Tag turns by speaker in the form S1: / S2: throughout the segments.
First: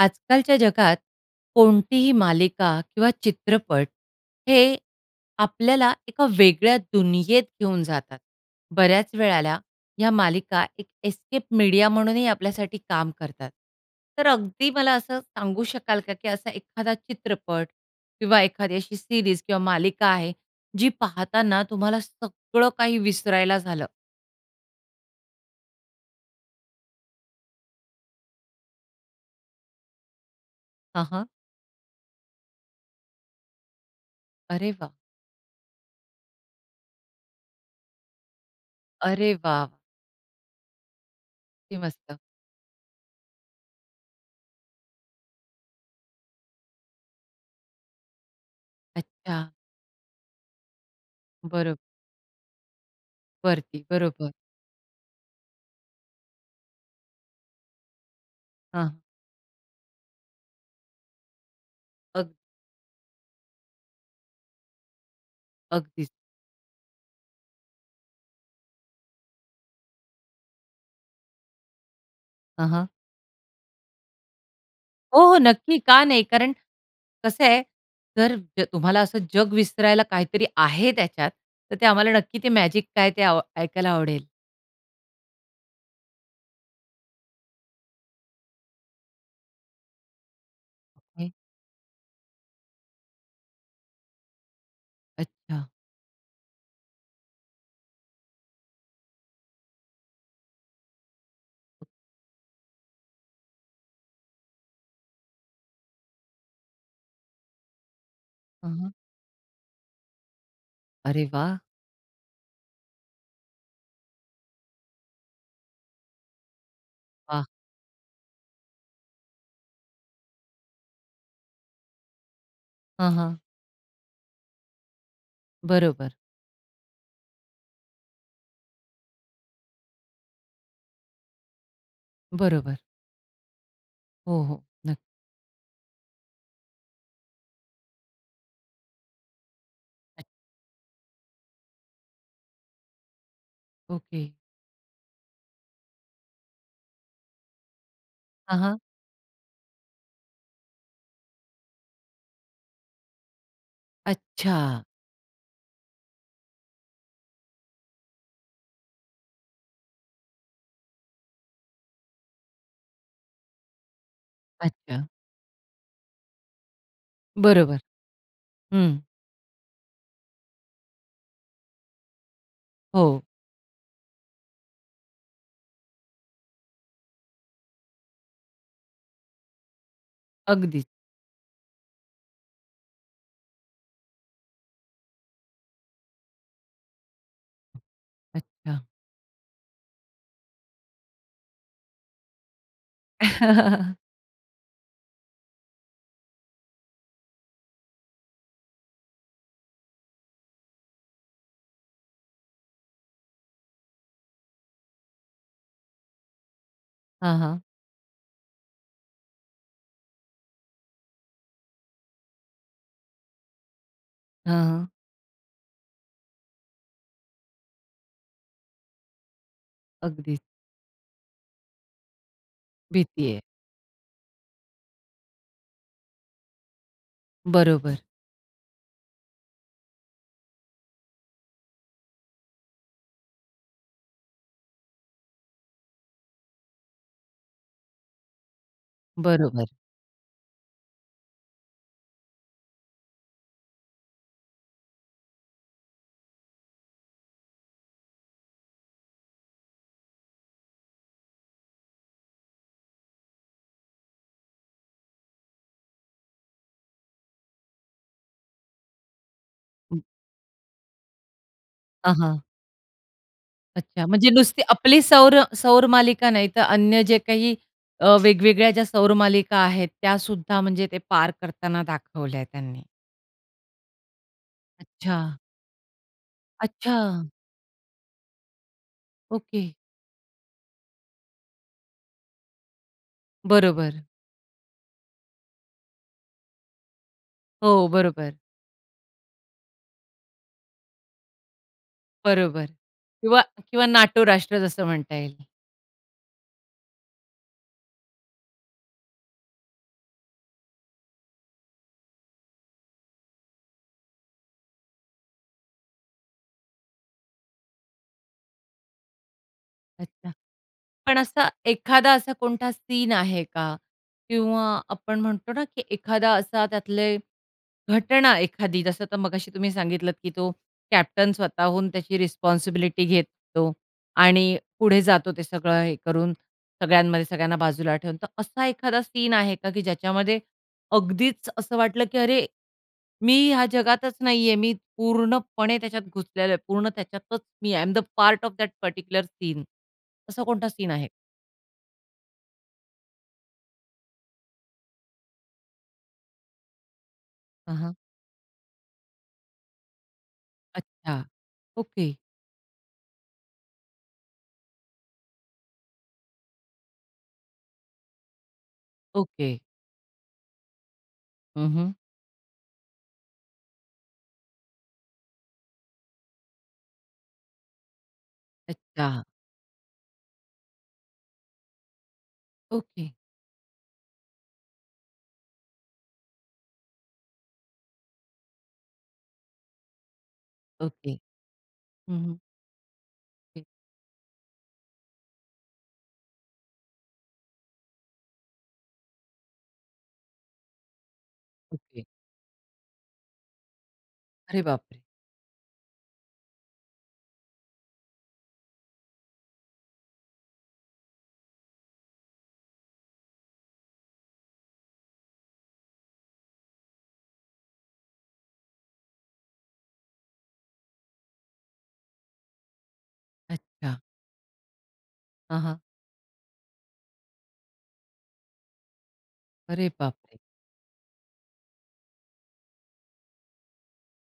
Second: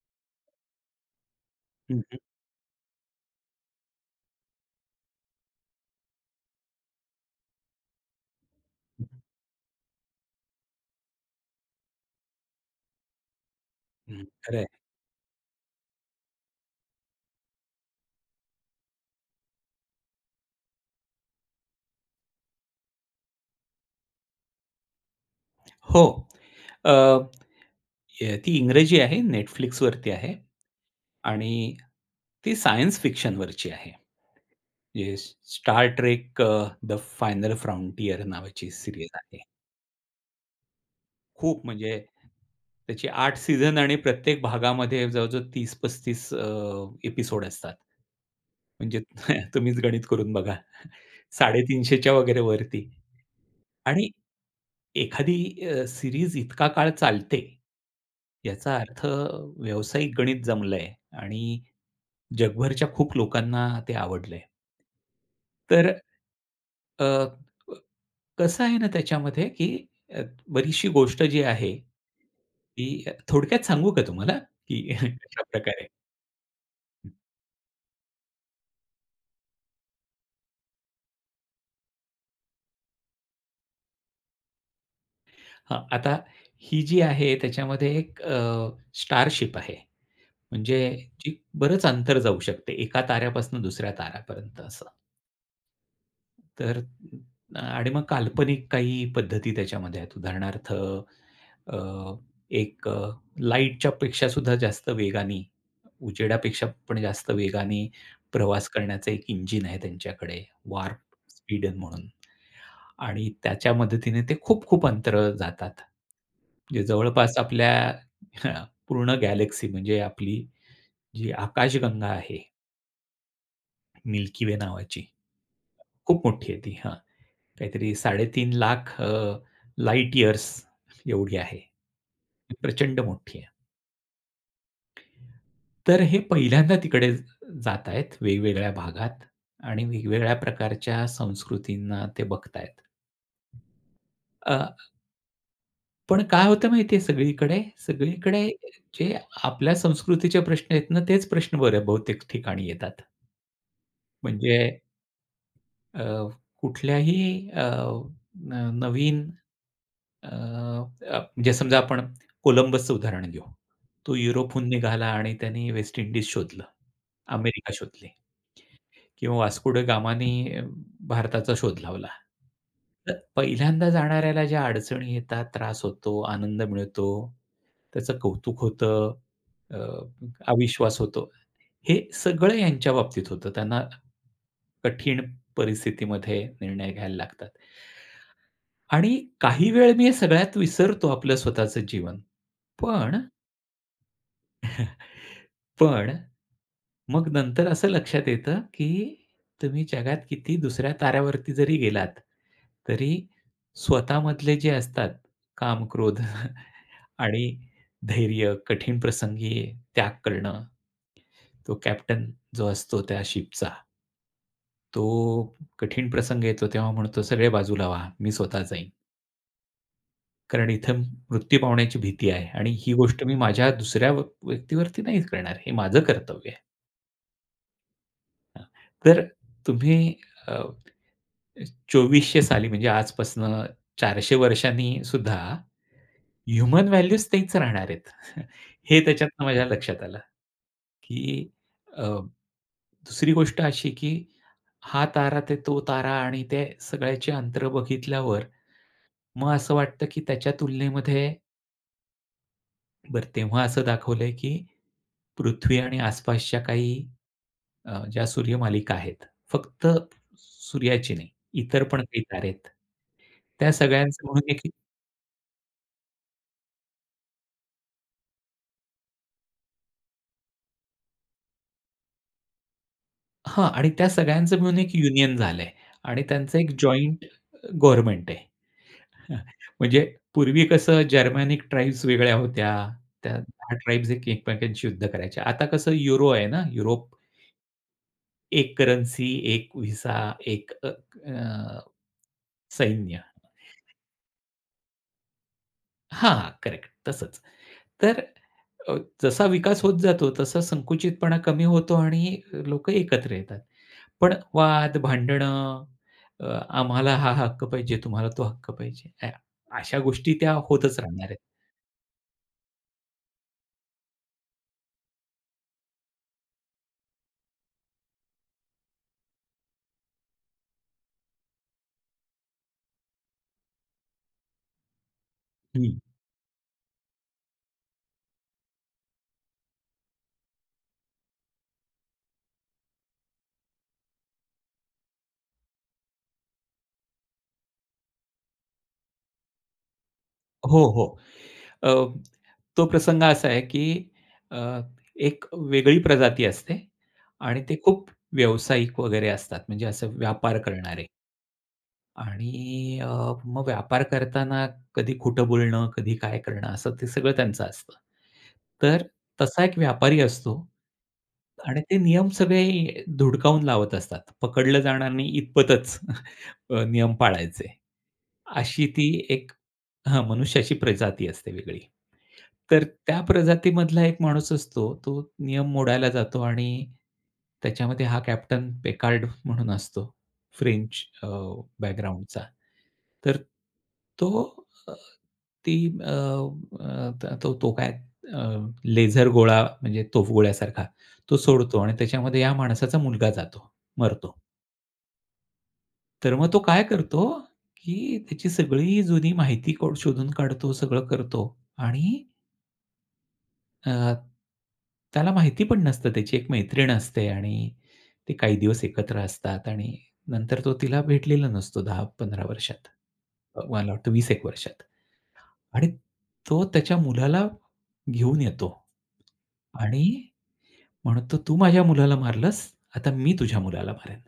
S1: आजकालच्या जगात
S2: हं.
S1: कोणतीही मालिका किंवा चित्रपट हे आपल्याला एका वेगळ्या दुनियेत घेऊन जातात. बऱ्याच वेळेला ह्या मालिका एक एस्केप मीडिया म्हणूनही आपल्यासाठी काम करतात. तर
S2: खरंय.
S1: अगदी मला असं सांगू शकाल का, की असा एखादा चित्रपट किंवा एखादी अशी सीरीज किंवा मालिका आहे, जी पाहताना तुम्हाला सगळं काही विसरायला झालं?
S2: हो. अ, हे ती इंग्रजी आहे. Netflixवरती आहे.
S1: हां, हां.
S2: आणि ती सायन्स फिक्शनवरची आहे.
S1: अरे वाह!
S2: जे Star Trek uh the final frontier नावाची सीरीयल
S1: अरे
S2: आहे.
S1: वाह!
S2: खूप
S1: किती
S2: म्हणजे,
S1: मस्त.
S2: त्याची 8 सीझन आणि प्रत्येक भागामध्ये जवळजवळ 30-35 अ, एपिसोड असतात. म्हणजे,
S1: अच्छा.
S2: तुम्हीच गणित करून बघा.
S1: बरं.
S2: 350च्या वगैरे वरती.
S1: वरती,
S2: आणि
S1: बरोबर.
S2: एखादी अ, सीरीज इतका काळ चालते, याचा
S1: हां.
S2: अर्थ व्यावसायिक गणित जमलंय आणि
S1: अग
S2: जगभरच्या खूप लोकांना ते आवडलंय. तर
S1: अगदीच.
S2: अ, कसं आहे ना, त्याच्यामध्ये, की अ, बरीचशी गोष्ट जी आहे,
S1: हां, हां.
S2: ती थोडक्यात सांगू का तुम्हाला, की
S1: हो, हो.
S2: कशा
S1: नक्की,
S2: प्रकारे?
S1: का नाही? कारण कसं आहे, जर तुम्हाला असं जग विसरायला काहीतरी आहे त्याच्यात, तर ते आम्हाला नक्की, ते मॅजिक काय, ते अ ऐकायला आवडेल.
S2: हं, आता ही जी आहे त्याच्यामध्ये एक अ, स्टारशिप आहे. म्हणजे
S1: होय.
S2: जी बरंच अंतर जाऊ शकते. एका ताऱ्यापासून दुसऱ्या ताऱ्यापर्यंत असं.
S1: अच्छा.
S2: तर आणि मग काल्पनिक काही पद्धती त्याच्यामध्ये आहेत. उदाहरणार्थ अ, एक अ, लाईटच्या पेक्षा सुद्धा जास्त वेगाने, उजेडापेक्षा पण जास्त वेगाने प्रवास
S1: हं, हं.
S2: करण्याचा एक इंजिन आहे त्यांच्याकडे वार्प
S1: अरे वाह!
S2: स्पीडन म्हणून. आणि त्याच्या मदतीने ते खूप-खूप अंतराळात जातात. जे जवळपास ह्यां
S1: वाह!
S2: आपल्या पूर्ण गॅलेक्सी म्हणजे आपली जी आकाशगंगा आहे.
S1: हां, हां.
S2: मिल्की वे नावाची
S1: बरोबर.
S2: खूप मोठी आहे ती हां. काहीतरी 3.5 लाख अ, लाईट इयर्स एवढी आहे. जी
S1: बरोबर.
S2: प्रचंड मोठी आहे.
S1: हो, हो. नक्क
S2: तर हे पहिल्यांदा तिकडे जात आहेत. वेगवेगळ्या भागात आणि वेगवेगळ्या प्रकारच्या संस्कृतींना ते बघतायेत.
S1: ओके.
S2: अ पण काय होतं माहिती आहे सगळीकडे. सगळीकडे
S1: हां, हां.
S2: जे आपल्या संस्कृतीचे प्रश्न आहेत ना तेच प्रश्न बरं बहुतेक ठिकाणी येतात. म्हणजे.
S1: अच्छा!
S2: अ, कुठल्याही अ, न नवीन अ, प म्हणजे समजा आपण कोलंबसचं उदाहरण घेऊ. तो युरोपहून निघाला
S1: अच्छा!
S2: आणि त्याने वेस्ट इंडीज शोधलं, अमेरिका
S1: बरोबर.
S2: शोधली.
S1: हं.
S2: किंवा वास्को द गामा ने भारताचा शोध लावला. तर
S1: हो.
S2: पहिल्यांदा जाणाऱ्याला ज्या अडचणी येतात, त्रास होतो, आनंद मिळतो, त्याचं कौतुक होतं, अ,
S1: अगदीच.
S2: अविश्वास होतो. हे सगळं त्यांच्या बाबतीत होतं त्यांना, कठीण परिस्थितीमध्ये निर्णय घ्यायला लागतात.
S1: अच्छा!
S2: आणि काही वेळ मी हे सगळ्यात विसरतो आपलं स्वतःच जीवन, पण पण मग नंतर असं लक्षात येतं की तुम्ही जगात किती दुसऱ्या ताऱ्यावरती जरी गेलात तरी स्वतःमधले जे असतात काम, क्रोध
S1: हां,
S2: आणि
S1: हां.
S2: धैर्य, कठीण प्रसंगी त्याग करणं, तो कॅप्टन जो असतो त्या शिपचा.
S1: हं, हं.
S2: तो कठीण प्रसंग येतो तेव्हा म्हणतो, "सगळे बाजूला व्हा, मी स्वतः जाईन."
S1: अगदीच.
S2: कारण इथं म मृत्यू पावण्याची भीती आहे आणि ही गोष्ट
S1: भीती
S2: मी
S1: आहे.
S2: माझ्या दुसऱ्या व व्यक्तीवरती नाही करणार. हे माझं कर्तव्य आहे.
S1: बरोबर.
S2: हां. तर तुम्ही अ, 2400 साली म्हणजे आजपासून 400 वर्षांनीसुद्धा, ह्युमन व्हॅल्यूज तेच राहणार आहे. हे त्याच्यातनं माझ्या
S1: बरोबर.
S2: लक्षात आलं, की अ, 2री गोष्ट अशी की हा तारा, तो तारा आणि त्या सगळ्याचे अंतर बघितल्यावर. मग असं वाटतं की त्याच्या तुलनेमध्ये बरं तेव्हा असं दाखवलं आहे की पृथ्वी आणि आस-पासच्या काही अ, ज्या सूर्यमालिका आहेत. फक्त
S1: हं.
S2: सूर्याची नाही, इतर पण
S1: हां,
S2: काही
S1: हां
S2: तारे आहेत. त्या
S1: अच्छा
S2: सगळ्यांचं
S1: म्हणजे
S2: म्हणून
S1: नुसती
S2: देखील
S1: आपली सौर सौर मालिका नाही तर, अन्य जे काही अ, वेगवेगळ्या ज्या सौर मालिका आहेत, त्यासुद्धा म्हणजे ते पार करताना दाखवल्या त्यांनी.
S2: हां. आणि त्या सगळ्यांच मिळून एक
S1: अच्छा.
S2: युनियन झालं आहे. आणि त्यांचं एक
S1: अच्छा!
S2: जॉइंट गव्हर्नमेंट आहे.
S1: ओके.
S2: म्हणजे पूर्वी कसं जर्मनीक ट्राईब्स वेगळ्या होत्या, त्या 10
S1: बरोबर.
S2: ट्राइब्स एकमेकांशी युद्ध करायचे. आता कसं युरो आहे ना, युरोप.
S1: हो. बरोबर.
S2: 1 करन्सी, 1 विसा 1 अ,
S1: बरोबर
S2: सैन्य.
S1: किंवा किंवा NATO राष्ट्र जसं म्हणता येईल.
S2: हां, करेक्ट तसंच. तर अ, जसा विकास होत जातो तसा संकुचितपणा कमी होतो आणि लोकं एकत्र येतात. पण वाद, भांडणं अ, आम्हाला हा हक्क पाहिजे. तुम्हाला तो हक्क पाहिजे. या अशा
S1: अच्छा,
S2: गोष्टी त्या होतच
S1: पण
S2: राहणार आहेत.
S1: असा एखादा असा कोणता सीन आहे का? किंवा आपण म्हणतो ना, की एखादा असा त्यातले घटना एखादी जसं तर मगाशी तुम्ही सांगितलंत, की तो कॅप्टन स्वतःहून त्याची रिस्पॉन्सिबिलिटी घेतो आणि पुढे जातो ते सगळं
S2: हं.
S1: हे करून सगळ्यांमध्ये, सगळ्यांना बाजूला ठेवून. तर असा एखादा सीन आहे का, की ज्याच्यामध्ये अगदीच असं वाटलं, की अरे, मी ह्या जगातच नाहीये. मी पूर्णपणे त्याच्यात घुसलेलो आहे. पूर्ण त्याच्यातच मी I I am the part of that particular scene. असा कोणता
S2: हो,
S1: सीन
S2: हो.
S1: आहे?
S2: अ, तो प्रसंग असा आहे, की अ, एक वेगळी प्रजाती असते आणि ते
S1: हां, हां.
S2: खूप व्यावसायिक वगैरे असतात. म्हणजे असं व्यापार करणारे.
S1: अच्छा, ओके.
S2: आणि अ, मग व्यापार करताना कधी खोटं बोलणं, कधी काय करणं असं ते सगळं त्यांचं असतं. तर
S1: ओके.
S2: तसा एक व्यापारी असतो.
S1: हं,
S2: आणि
S1: हं.
S2: ते नियम सगळे धुडकावून लावत असतात. पकडलं जाणार नाही इतपतच अ, नियम पाळायचे, अशी ती
S1: अच्छा.
S2: एक हं मनुष्याची प्रजाती असते वेगळी. तर
S1: ओके.
S2: त्या प्रजातीमधला एक माणूस असतो. तो नियम मोडायला जातो आणि त्याच्यामध्ये हा कॅप्टन पेकार्ड म्हणून असतो, फ्रेंच
S1: ओके.
S2: अ,
S1: हं, हं.
S2: बॅकग्राऊंडचा. तर
S1: ओके.
S2: तो अ, ती अ, तो काय अ, लेझर गोळा म्हणजे तोफगोळ्यासारखा तो सोडतो आणि
S1: ओके.
S2: त्याच्यामध्ये या माणसाचा मुलगा जातो. मरतो.
S1: अरे बापरे!
S2: तर मग तो काय करतो, की त्याची सगळी जुनी माहिती को शोधून काढतो सगळं करतो आणि अ, त्याला माहिती पण नसतं त्याची एक मैत्रीण असते आणि ती काही दिवस एकत्र असतात आणि नंतर तो तिला भेटलेला नसतो 10-15 वर्षात. अ, मला
S1: अच्छा.
S2: वाटतं 20 एक वर्षात
S1: हां, हां.
S2: आणि तो त्याच्या मुलाला घेऊन येतो
S1: अरे
S2: आणि
S1: बापरे!
S2: म्हणतो, "तू माझ्या मुलाला मारलंस? आता मी तुझ्या मुलाला मारेल."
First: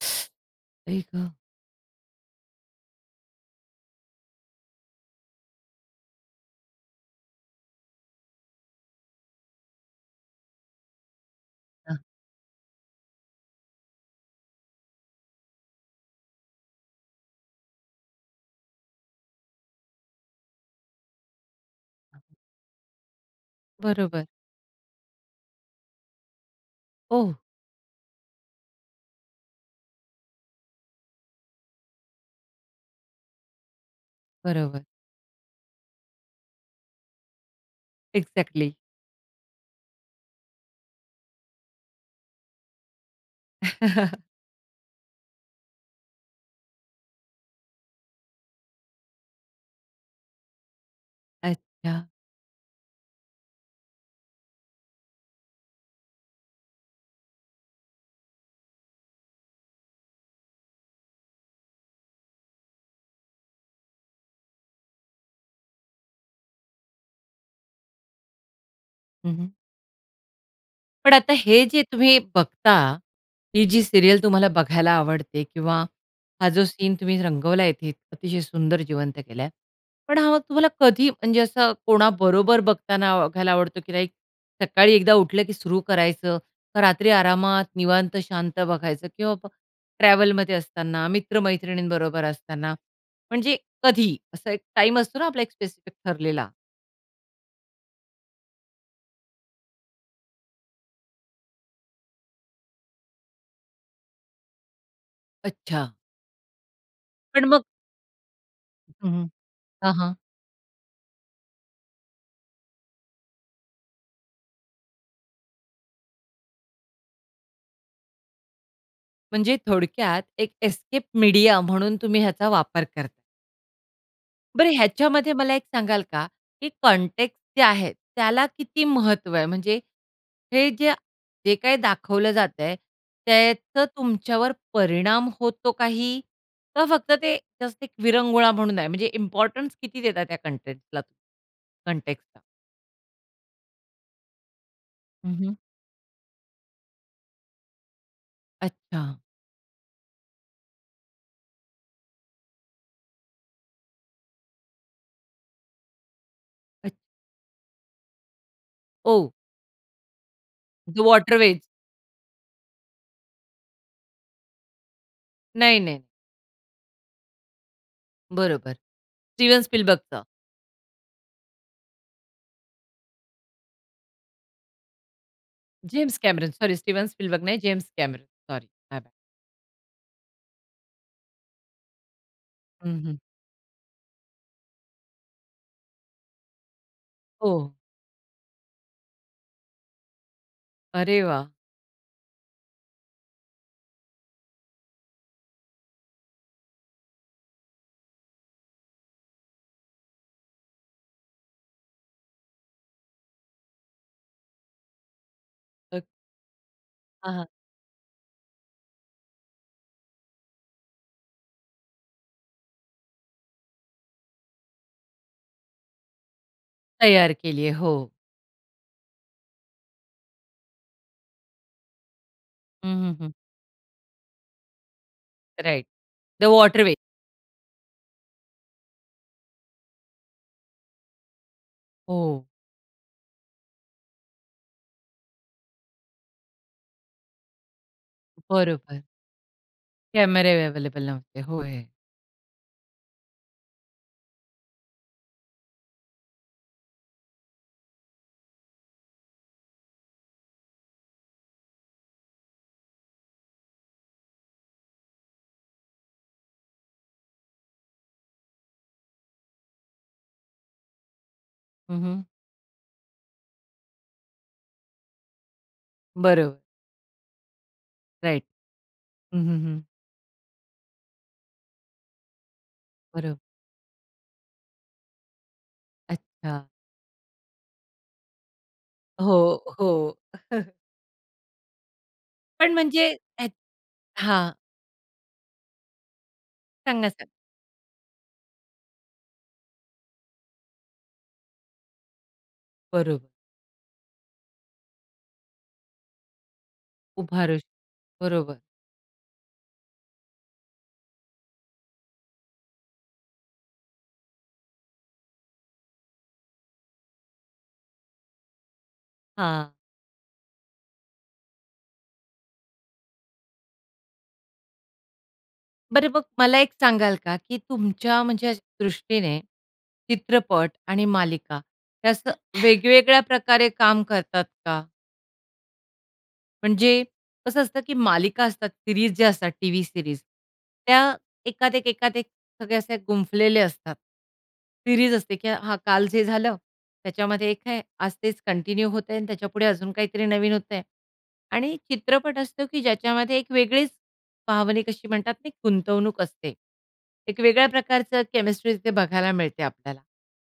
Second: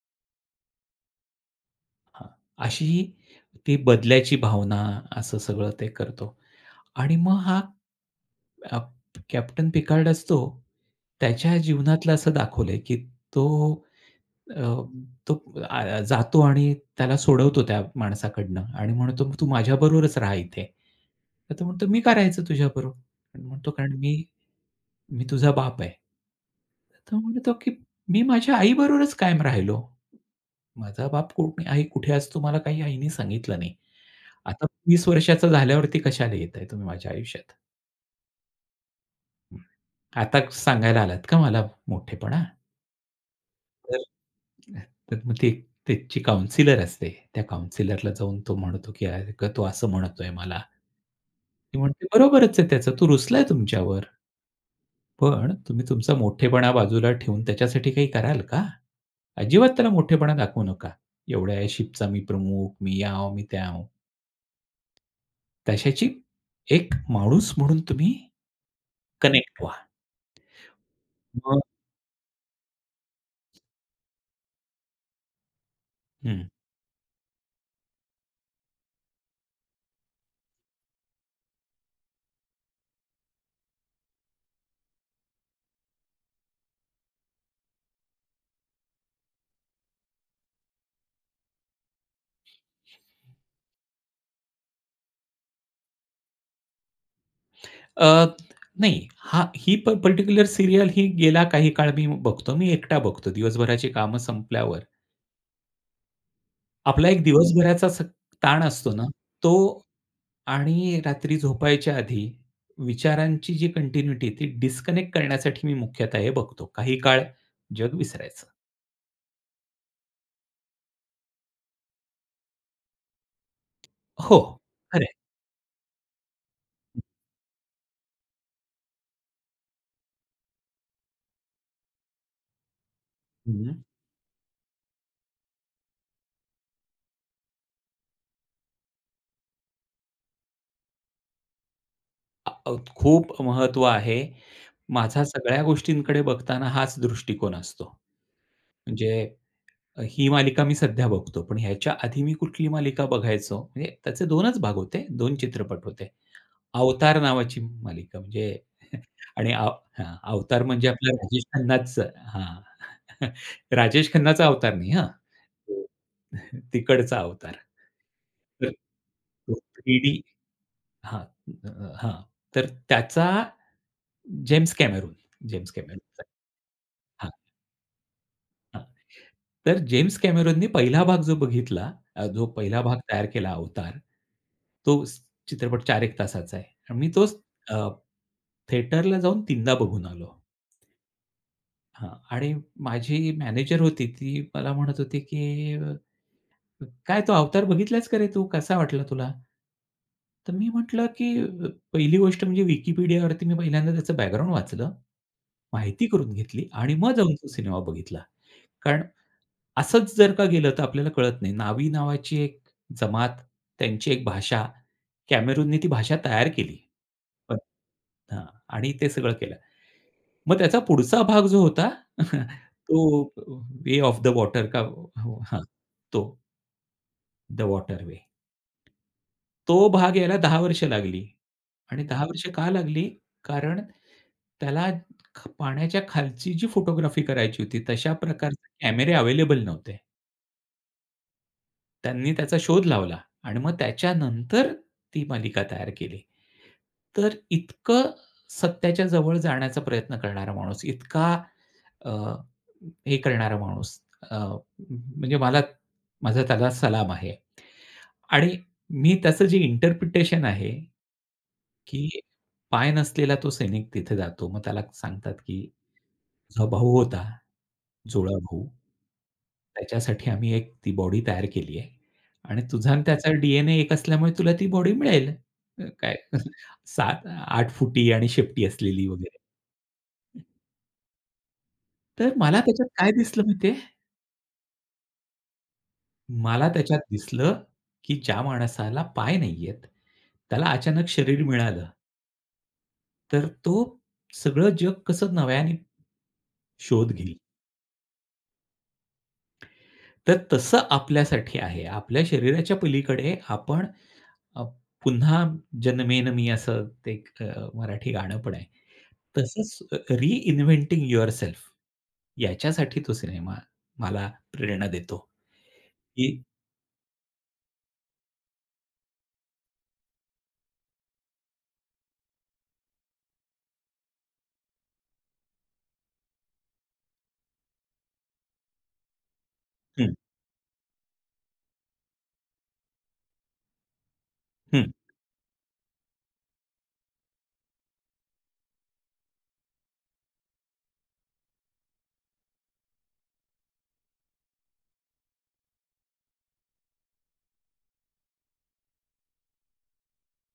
S1: आई गं!
S2: हां, अशी ती बदल्याची भावना असं सगळं ते करतो आणि मग हा, अ, प कॅप्टन पिकार्ड असतो, त्याच्या
S1: हां.
S2: जीवनातलं असं दाखवलंय, की तो अ, तो अ, जातो आणि त्याला सोडवतो त्या माणसाकडनं आणि म्हणतो, "तू माझ्या बरोबरच राहा इथे." तर तो म्हणतो, "मी का राहायचं तुझ्या बरोबर?" अन् म्हणतो कारण मी
S1: बरोबर.
S2: मी तुझा बाप आहे." तो
S1: ओह!
S2: म्हणतो, की "मी माझ्या आई बरोबरच कायम राहिलो. माझा बाप कोन? आई कुठे असतो मला काही आईने सांगितलं नाही. आता
S1: बरोबर.
S2: 20 वर्षाचा झाल्यावरती कशाला येताय तुम्ही माझ्या आयुष्यात?"
S1: एक्झॅक्टली.
S2: आता सांगायला आलात का मला मोठेपणा? तर तर मग ती त्यांची काउन्सिलर असते. त्या काउन्सिलरला जाऊन तो म्हणतो, की अगं तो असं म्हणतोय मला. ती म्हणते,
S1: अच्छा.
S2: "बरोबरच आहे त्याचं, तो रुसलाय तुमच्यावर." पण तुम्ही तुमचा मोठेपणा बाजूला ठेवून त्याच्यासाठी काही कराल का? अजिबात त्याला मोठेपणा दाखवू नका. एवढ्या या शिपचा मी प्रमुख मी यांव मी त्यांव. त्याच्याशी एक माणूस म्हणून तुम्ही
S1: हं, हं.
S2: कनेक्ट व्हा.
S1: पण आता
S2: मग
S1: हे जे तुम्ही बघता. ही जी सीरियल तुम्हाला बघायला आवडते किंवा
S2: हं.
S1: हा जो सीन तुम्ही रंगवलाय इथे. अतिशय सुंदर जिवंत केलाय. पण हा मग तुम्हाला कधी म्हणजे असं कोणाबरोबर बघताना व बघायला आवडतो, की लाइक सकाळी एकदा उठलं की सुरू करायचं, का रात्री आरामात निवांत शांत बघायचं किंवा मग ट्रॅव्हलमध्ये असताना, मित्र-मैत्रिणींबरोबर असताना म्हणजे कधी? असा एक टाईम असतो ना आपला, एक स्पेसिफिक ठरलेला.
S2: अ, नाही. हा, ही प पार्टिक्युलर सीरियल ही गेला काही काळ मी बघतो. मी एकटा बघतो, दिवसभराची कामं संपल्यावर.
S1: अच्छा.
S2: आपला एक
S1: पण मग?
S2: दिवसभराचा असा ताण असतो ना
S1: हं, हं.
S2: तो
S1: हां, हां.
S2: आणि रात्री झोपायच्या आधी विचारांची जी कंटिन्यूटी ती डिस्कनेक्ट करण्यासाठी मी मुख्यतः हे बघतो. काही काळ जग विसरायचं.
S1: म्हणजे थोडक्यात एक एस्केप मीडिया म्हणून तुम्ही ह्याचा वापर करताय.
S2: हो,
S1: बरं
S2: खरंय.
S1: ह्याच्यामध्ये मला एक सांगाल का? की
S2: हं.
S1: कन्टेक्सट जे आहे. त्याला किती महत्व आहे? म्हणजे हे जे, जे काही दाखवलं जातंय,
S2: हं.
S1: त्याचं तुमच्यावर परिणाम होतो काही? का फक्त ते जस्ट एक विरंगुळा म्हणून आहे? म्हणजे इम्पोर्टन्स किती देता त्या कन्टेक्सटला कन्टेक्सटला?
S2: आ, अ, खूप महत्व आहे. माझा
S1: हं, हं.
S2: सगळ्या गोष्टींकडे बघताना हाच दृष्टिकोन असतो.
S1: अच्छा.
S2: म्हणजे ही मालिका मी सध्या बघतो. पण ह्याच्या आधी मी कुठली मालिका बघायचो म्हणजे त्याचे 2 च भाग होते 2 चित्रपट होते.
S1: अच्छा.
S2: अवतार नावाची मालिका म्हणजे
S1: ओह!
S2: आणि अ, हं, अवतार म्हणजे
S1: ज्यू
S2: आपल्या राजेश
S1: वॉटरवेज?
S2: खन्नाचा हां. राजेश खन्नाचा अवतार नाही हं.
S1: नाही,
S2: हं.
S1: नाही.
S2: तिकडचा अवतार. तर
S1: बरोबर
S2: हो
S1: स्टीव्हन स्पीलबर्गचं?
S2: थ्रीडी हां, त हां, तर त्याचा जेम्स कॅमेरून, जेम्स
S1: जेम्स
S2: कॅमेरूनच आहे.
S1: कॅमेरून सॉरी स्टीव्हन
S2: हां.
S1: स्पीलबर्ग नाही जेम्स कॅमेरुन सॉरी
S2: हां,
S1: माय
S2: तर जेम्स कॅमेरुननी 1ला भाग जो बघितला जो 1ला भाग
S1: हं, हं.
S2: तयार केला अवतार, तो चित्रपट चार एक तासाचा आहे. आणि मी तोच
S1: हो.
S2: अ, थिएटरला जाऊन 3दा बघून आलो.
S1: अरे वाह!
S2: हां, आणि माझी मॅनेजर होती ती मला म्हणत होती की अ, "क काय तो अवतार बघितलास का रे तू? कसा वाटला तुला?" तर मी म्हटलं की अ, 1ली गोष्ट म्हणजे विकिपीडियावरती मी पहिल्यांदा त्याचं बॅकग्राऊंड वाचलं.
S1: [unintelligible]
S2: माहिती करून घेतली आणि मग
S1: हां,
S2: जाऊन तो
S1: हां.
S2: सिनेमा बघितला. कारण असंच जर का गेलं तर आपल्याला कळत नाही. नावी नावाची एक जमात त्यांची एक भाषा कॅमेरूने ती भाषा तयार केली.
S1: तयार
S2: हं,
S1: केली आहे. हो.
S2: अ, आणि ते सगळं केलं. मग त्याचा पुढचा भाग जो होता
S1: हं, हं,
S2: तो
S1: हं.
S2: वे ऑफ द वॉटर का हो हां,
S1: राइट.
S2: तो.
S1: The water way.
S2: The water way तो भाग याला 10 वर्ष लागली आणि 10 वर्ष
S1: हो.
S2: का लागली? कारण त्याला ख पाण्याच्या खालची जी फोटोग्राफी करायची होती तशा प्रकारचे
S1: बरोबर.
S2: कॅमेरे अवेलेबल नव्हते.
S1: कॅमेरे अवेलेबल नव्हते, होय.
S2: त्यांनी त्याचा शोध लावला आणि मग त्याच्यानंतर ती मालिका तयार केली. तर इतकं सत्याच्या जवळ जाण्याचा प्रयत्न करणारा माणूस, इतका अ, हे करणारा माणूस अ, म्हणजे मला माझा त्याला सलाम आहे आणि मी त्याचं जे इंटरप्रिटेशन आहे,
S1: हं,
S2: की
S1: हं.
S2: पाय नसलेला तो सैनिक तिथे जातो मग त्याला सांगतात, की
S1: बरो
S2: "तुझा भाऊ होता, जुळा
S1: राइट.
S2: भाऊ,
S1: हं, हं, हं.
S2: त्याच्यासाठी आम्ही एक ती बॉडी तयार केली आहे आणि तुझा अन् त्याचा
S1: बरं.
S2: डी-एन-ए एक असल्यामुळे तुला ती बॉडी मिळेल." अ, काय
S1: अच्छा.
S2: 7-8 फुटी आणि शेपटी असलेली वगैरे.
S1: हो, हो.
S2: हं. तर मला
S1: पण
S2: त्याच्यात
S1: म्हणजे
S2: काय दिसलं
S1: ह्या
S2: माहिती आहे?
S1: हां.
S2: मला त्याच्यात
S1: सांगा, साग
S2: दिसलं, की ज्या माणसाला पाय नाही आहेत, त्याला अचानक शरीर मिळालं.
S1: बरोबर.
S2: तर तो सगळं जग कसं नव्याने शोध घेईल.
S1: उभारेल, बरोबर.
S2: तर तसं आपल्यासाठी आहे. आपल्या शरीराच्या पलीकडे आपण अप "पुन्हा जन्मेन मी" असं ते एक अ, मराठी गाणं पण आहे.
S1: हां.
S2: तसंच रिइन्व्हेंटिंग यूवरसेल्फ, याच्यासाठी तो सिनेमा मला प्रेरणा देतो.
S1: बरं मग
S2: की
S1: मला एक सांगाल का, की तुमच्या म्हणजे दृष्टीने चित्रपट आणि मालिका हे असं वेगवेगळ्या प्रकारे काम करतात का? म्हणजे कसं असतं की मालिका असतात, सीरीज ज्या असतात टीव्ही
S2: हं.
S1: सीरीज त्या एकात एक, एकात एक सगळे असे गुंफलेले असतात.
S2: हं.
S1: सीरीज असते, की हां काल जे झालं त्याच्यामध्ये एक आहे. आज तेच कंटिन्यू होतंय आणि त्याच्यापुढे अजून काहीतरी नवीन होतंय. आणि चित्रपट असतो, की ज्याच्यामध्ये एक वेगळीच भावनिक अशी म्हणतात ती गुंतवणूक असते. एक वेगळ्या प्रकारचं केमिस्ट्री तिथे बघायला मिळते आपल्याला.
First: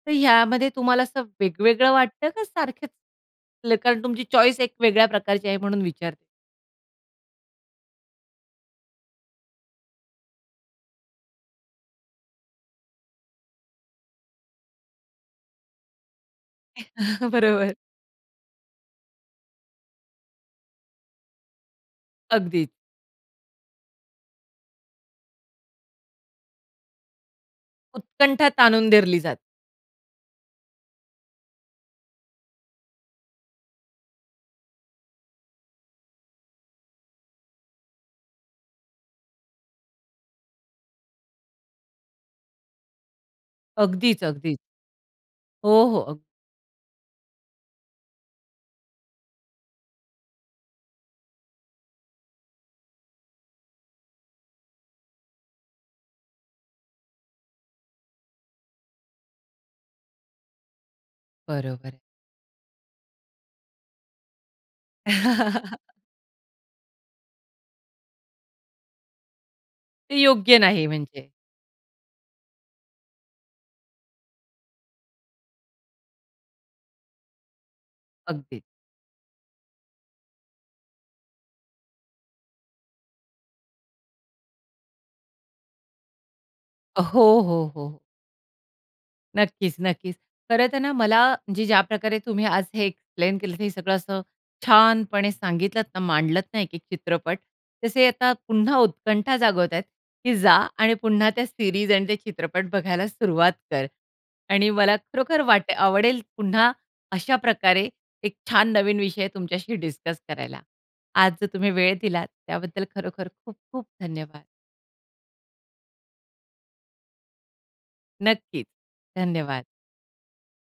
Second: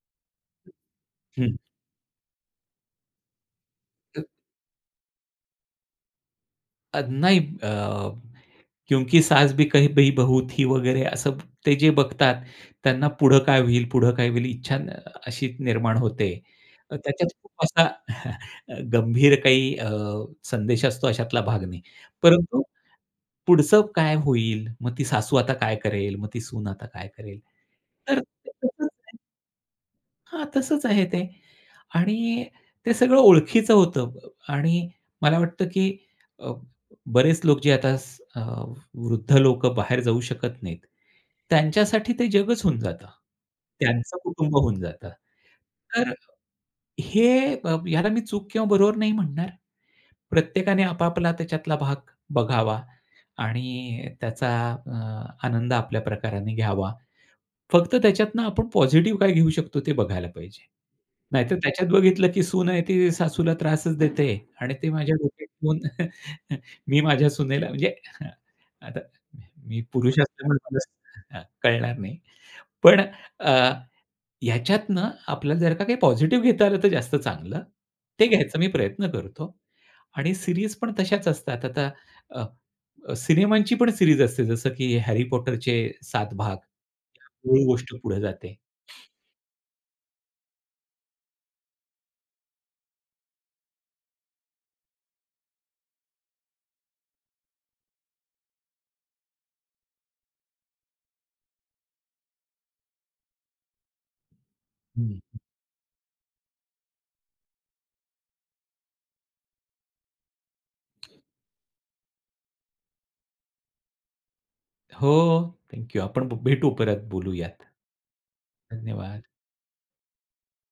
S1: तर यामध्ये तुम्हाला असं
S2: हं.
S1: वेगवेगळं वाटतं का सारखंच? [unintelligible] कारण तुमची चॉईस एक वेगळ्या प्रकारची आहे म्हणून विचारते.
S2: अद नाही अ, नाही. 'क्योंकि सास भी कही पे बहू थी' वगैरे असं ते जे बघतात, त्यांना पुढे काय होईल, पुढे काय होईल इच्छा अ, अशी निर्माण होते. त्याच्यात खूप
S1: बरोबर.
S2: असा गंभीर काही अ, संदेश असतो अशातला भाग नाही. परंतु
S1: अगदीच.
S2: पुढचं काय होईल? मग ती सासू आता काय करेल? मग ती सून आता काय करेल? तर ते
S1: उत्कंठा
S2: तसंच
S1: ताणून
S2: आहे.
S1: धरली जाते.
S2: हां. तसंच आहे ते. आणि ते सगळं ओळखीचं होतं अ, आणि मला वाटतं की अ, बरेच अ, लोक जे आता स अ, वृद्ध लोक बाहेर जाऊ शकत नाहीत. त्यांच्यासाठी ते जगच होऊन जातं. त्यांचं
S1: अगदीच,
S2: कुटुंब
S1: अगदीच.
S2: होऊन जातं.
S1: हो, हो.
S2: तर
S1: अग
S2: हे अ, ह्याला मी चूक किंवा बरोबर नाही म्हणणार. प्रत्येकाने आपापला आता त्याच्यातला भाग बघावा, आणि त्याचा अ, आनंद आपल्या प्रकाराने घ्यावा. फक्त त्याच्यातनं आपण पॉझिटिव्ह काय घेऊ शकतो? ते बघायला पाहिजे. नाहीतर
S1: बरोबर
S2: त्याच्यात
S1: आहे.
S2: बघितलं की सून आहे ती सासूला त्रासच देते. आणि ते माझ्या डोक्यात ठेवून मी माझ्या सुनेला म्हणजे अ, आता मी मी पुरुष
S1: ते योग्य
S2: असल्यामुळे मला
S1: नाही म्हणजे?
S2: हं, कळणार नाही. पण अ, ह्याच्यातनं आपल्याला जर का काही पॉझिटिव्ह घेता आलं तर जास्त चांगलं. ते घ्यायचा
S1: अगदीच.
S2: मी प्रयत्न करतो. आणि सीरीज पण तशाच असतात आता अ, सिनेमांची पण सीरीज असते जसं की Harry Potterचे 7 भाग.
S1: अ, हो,
S2: मूळ
S1: हो,
S2: गोष्ट
S1: हो.
S2: पुढे जाते.
S1: नक्कीच-नक्कीच. खरं तर ना मला म्हणजे ज्या प्रकारे तुम्ही आज हे एक्सप्लेन केलं हे सगळं असं छानपणे सांगितलत ना, मांडलत ना एक-एक चित्रपट. तसे आता पुन्हा उत्कंठा जागवत आहेत की जा आणि पुन्हा त्या सीरीज आणि ते चित्रपट बघायला सुरुवात कर. आणि मला
S2: हं.
S1: खरोखर वाटे आवडेल पुन्हा अशा प्रकारे एक छान नवीन विषय तुमच्याशी डिस्कस करायला. आज जो तुम्ही वेळ दिलात त्याबद्दल खरोखर खूप खूप धन्यवाद.
S2: हो, हो. Thank you. आपण भेटू परत बोलूयात.
S1: नक्कीच.
S2: धन्यवाद!
S1: धन्यवाद.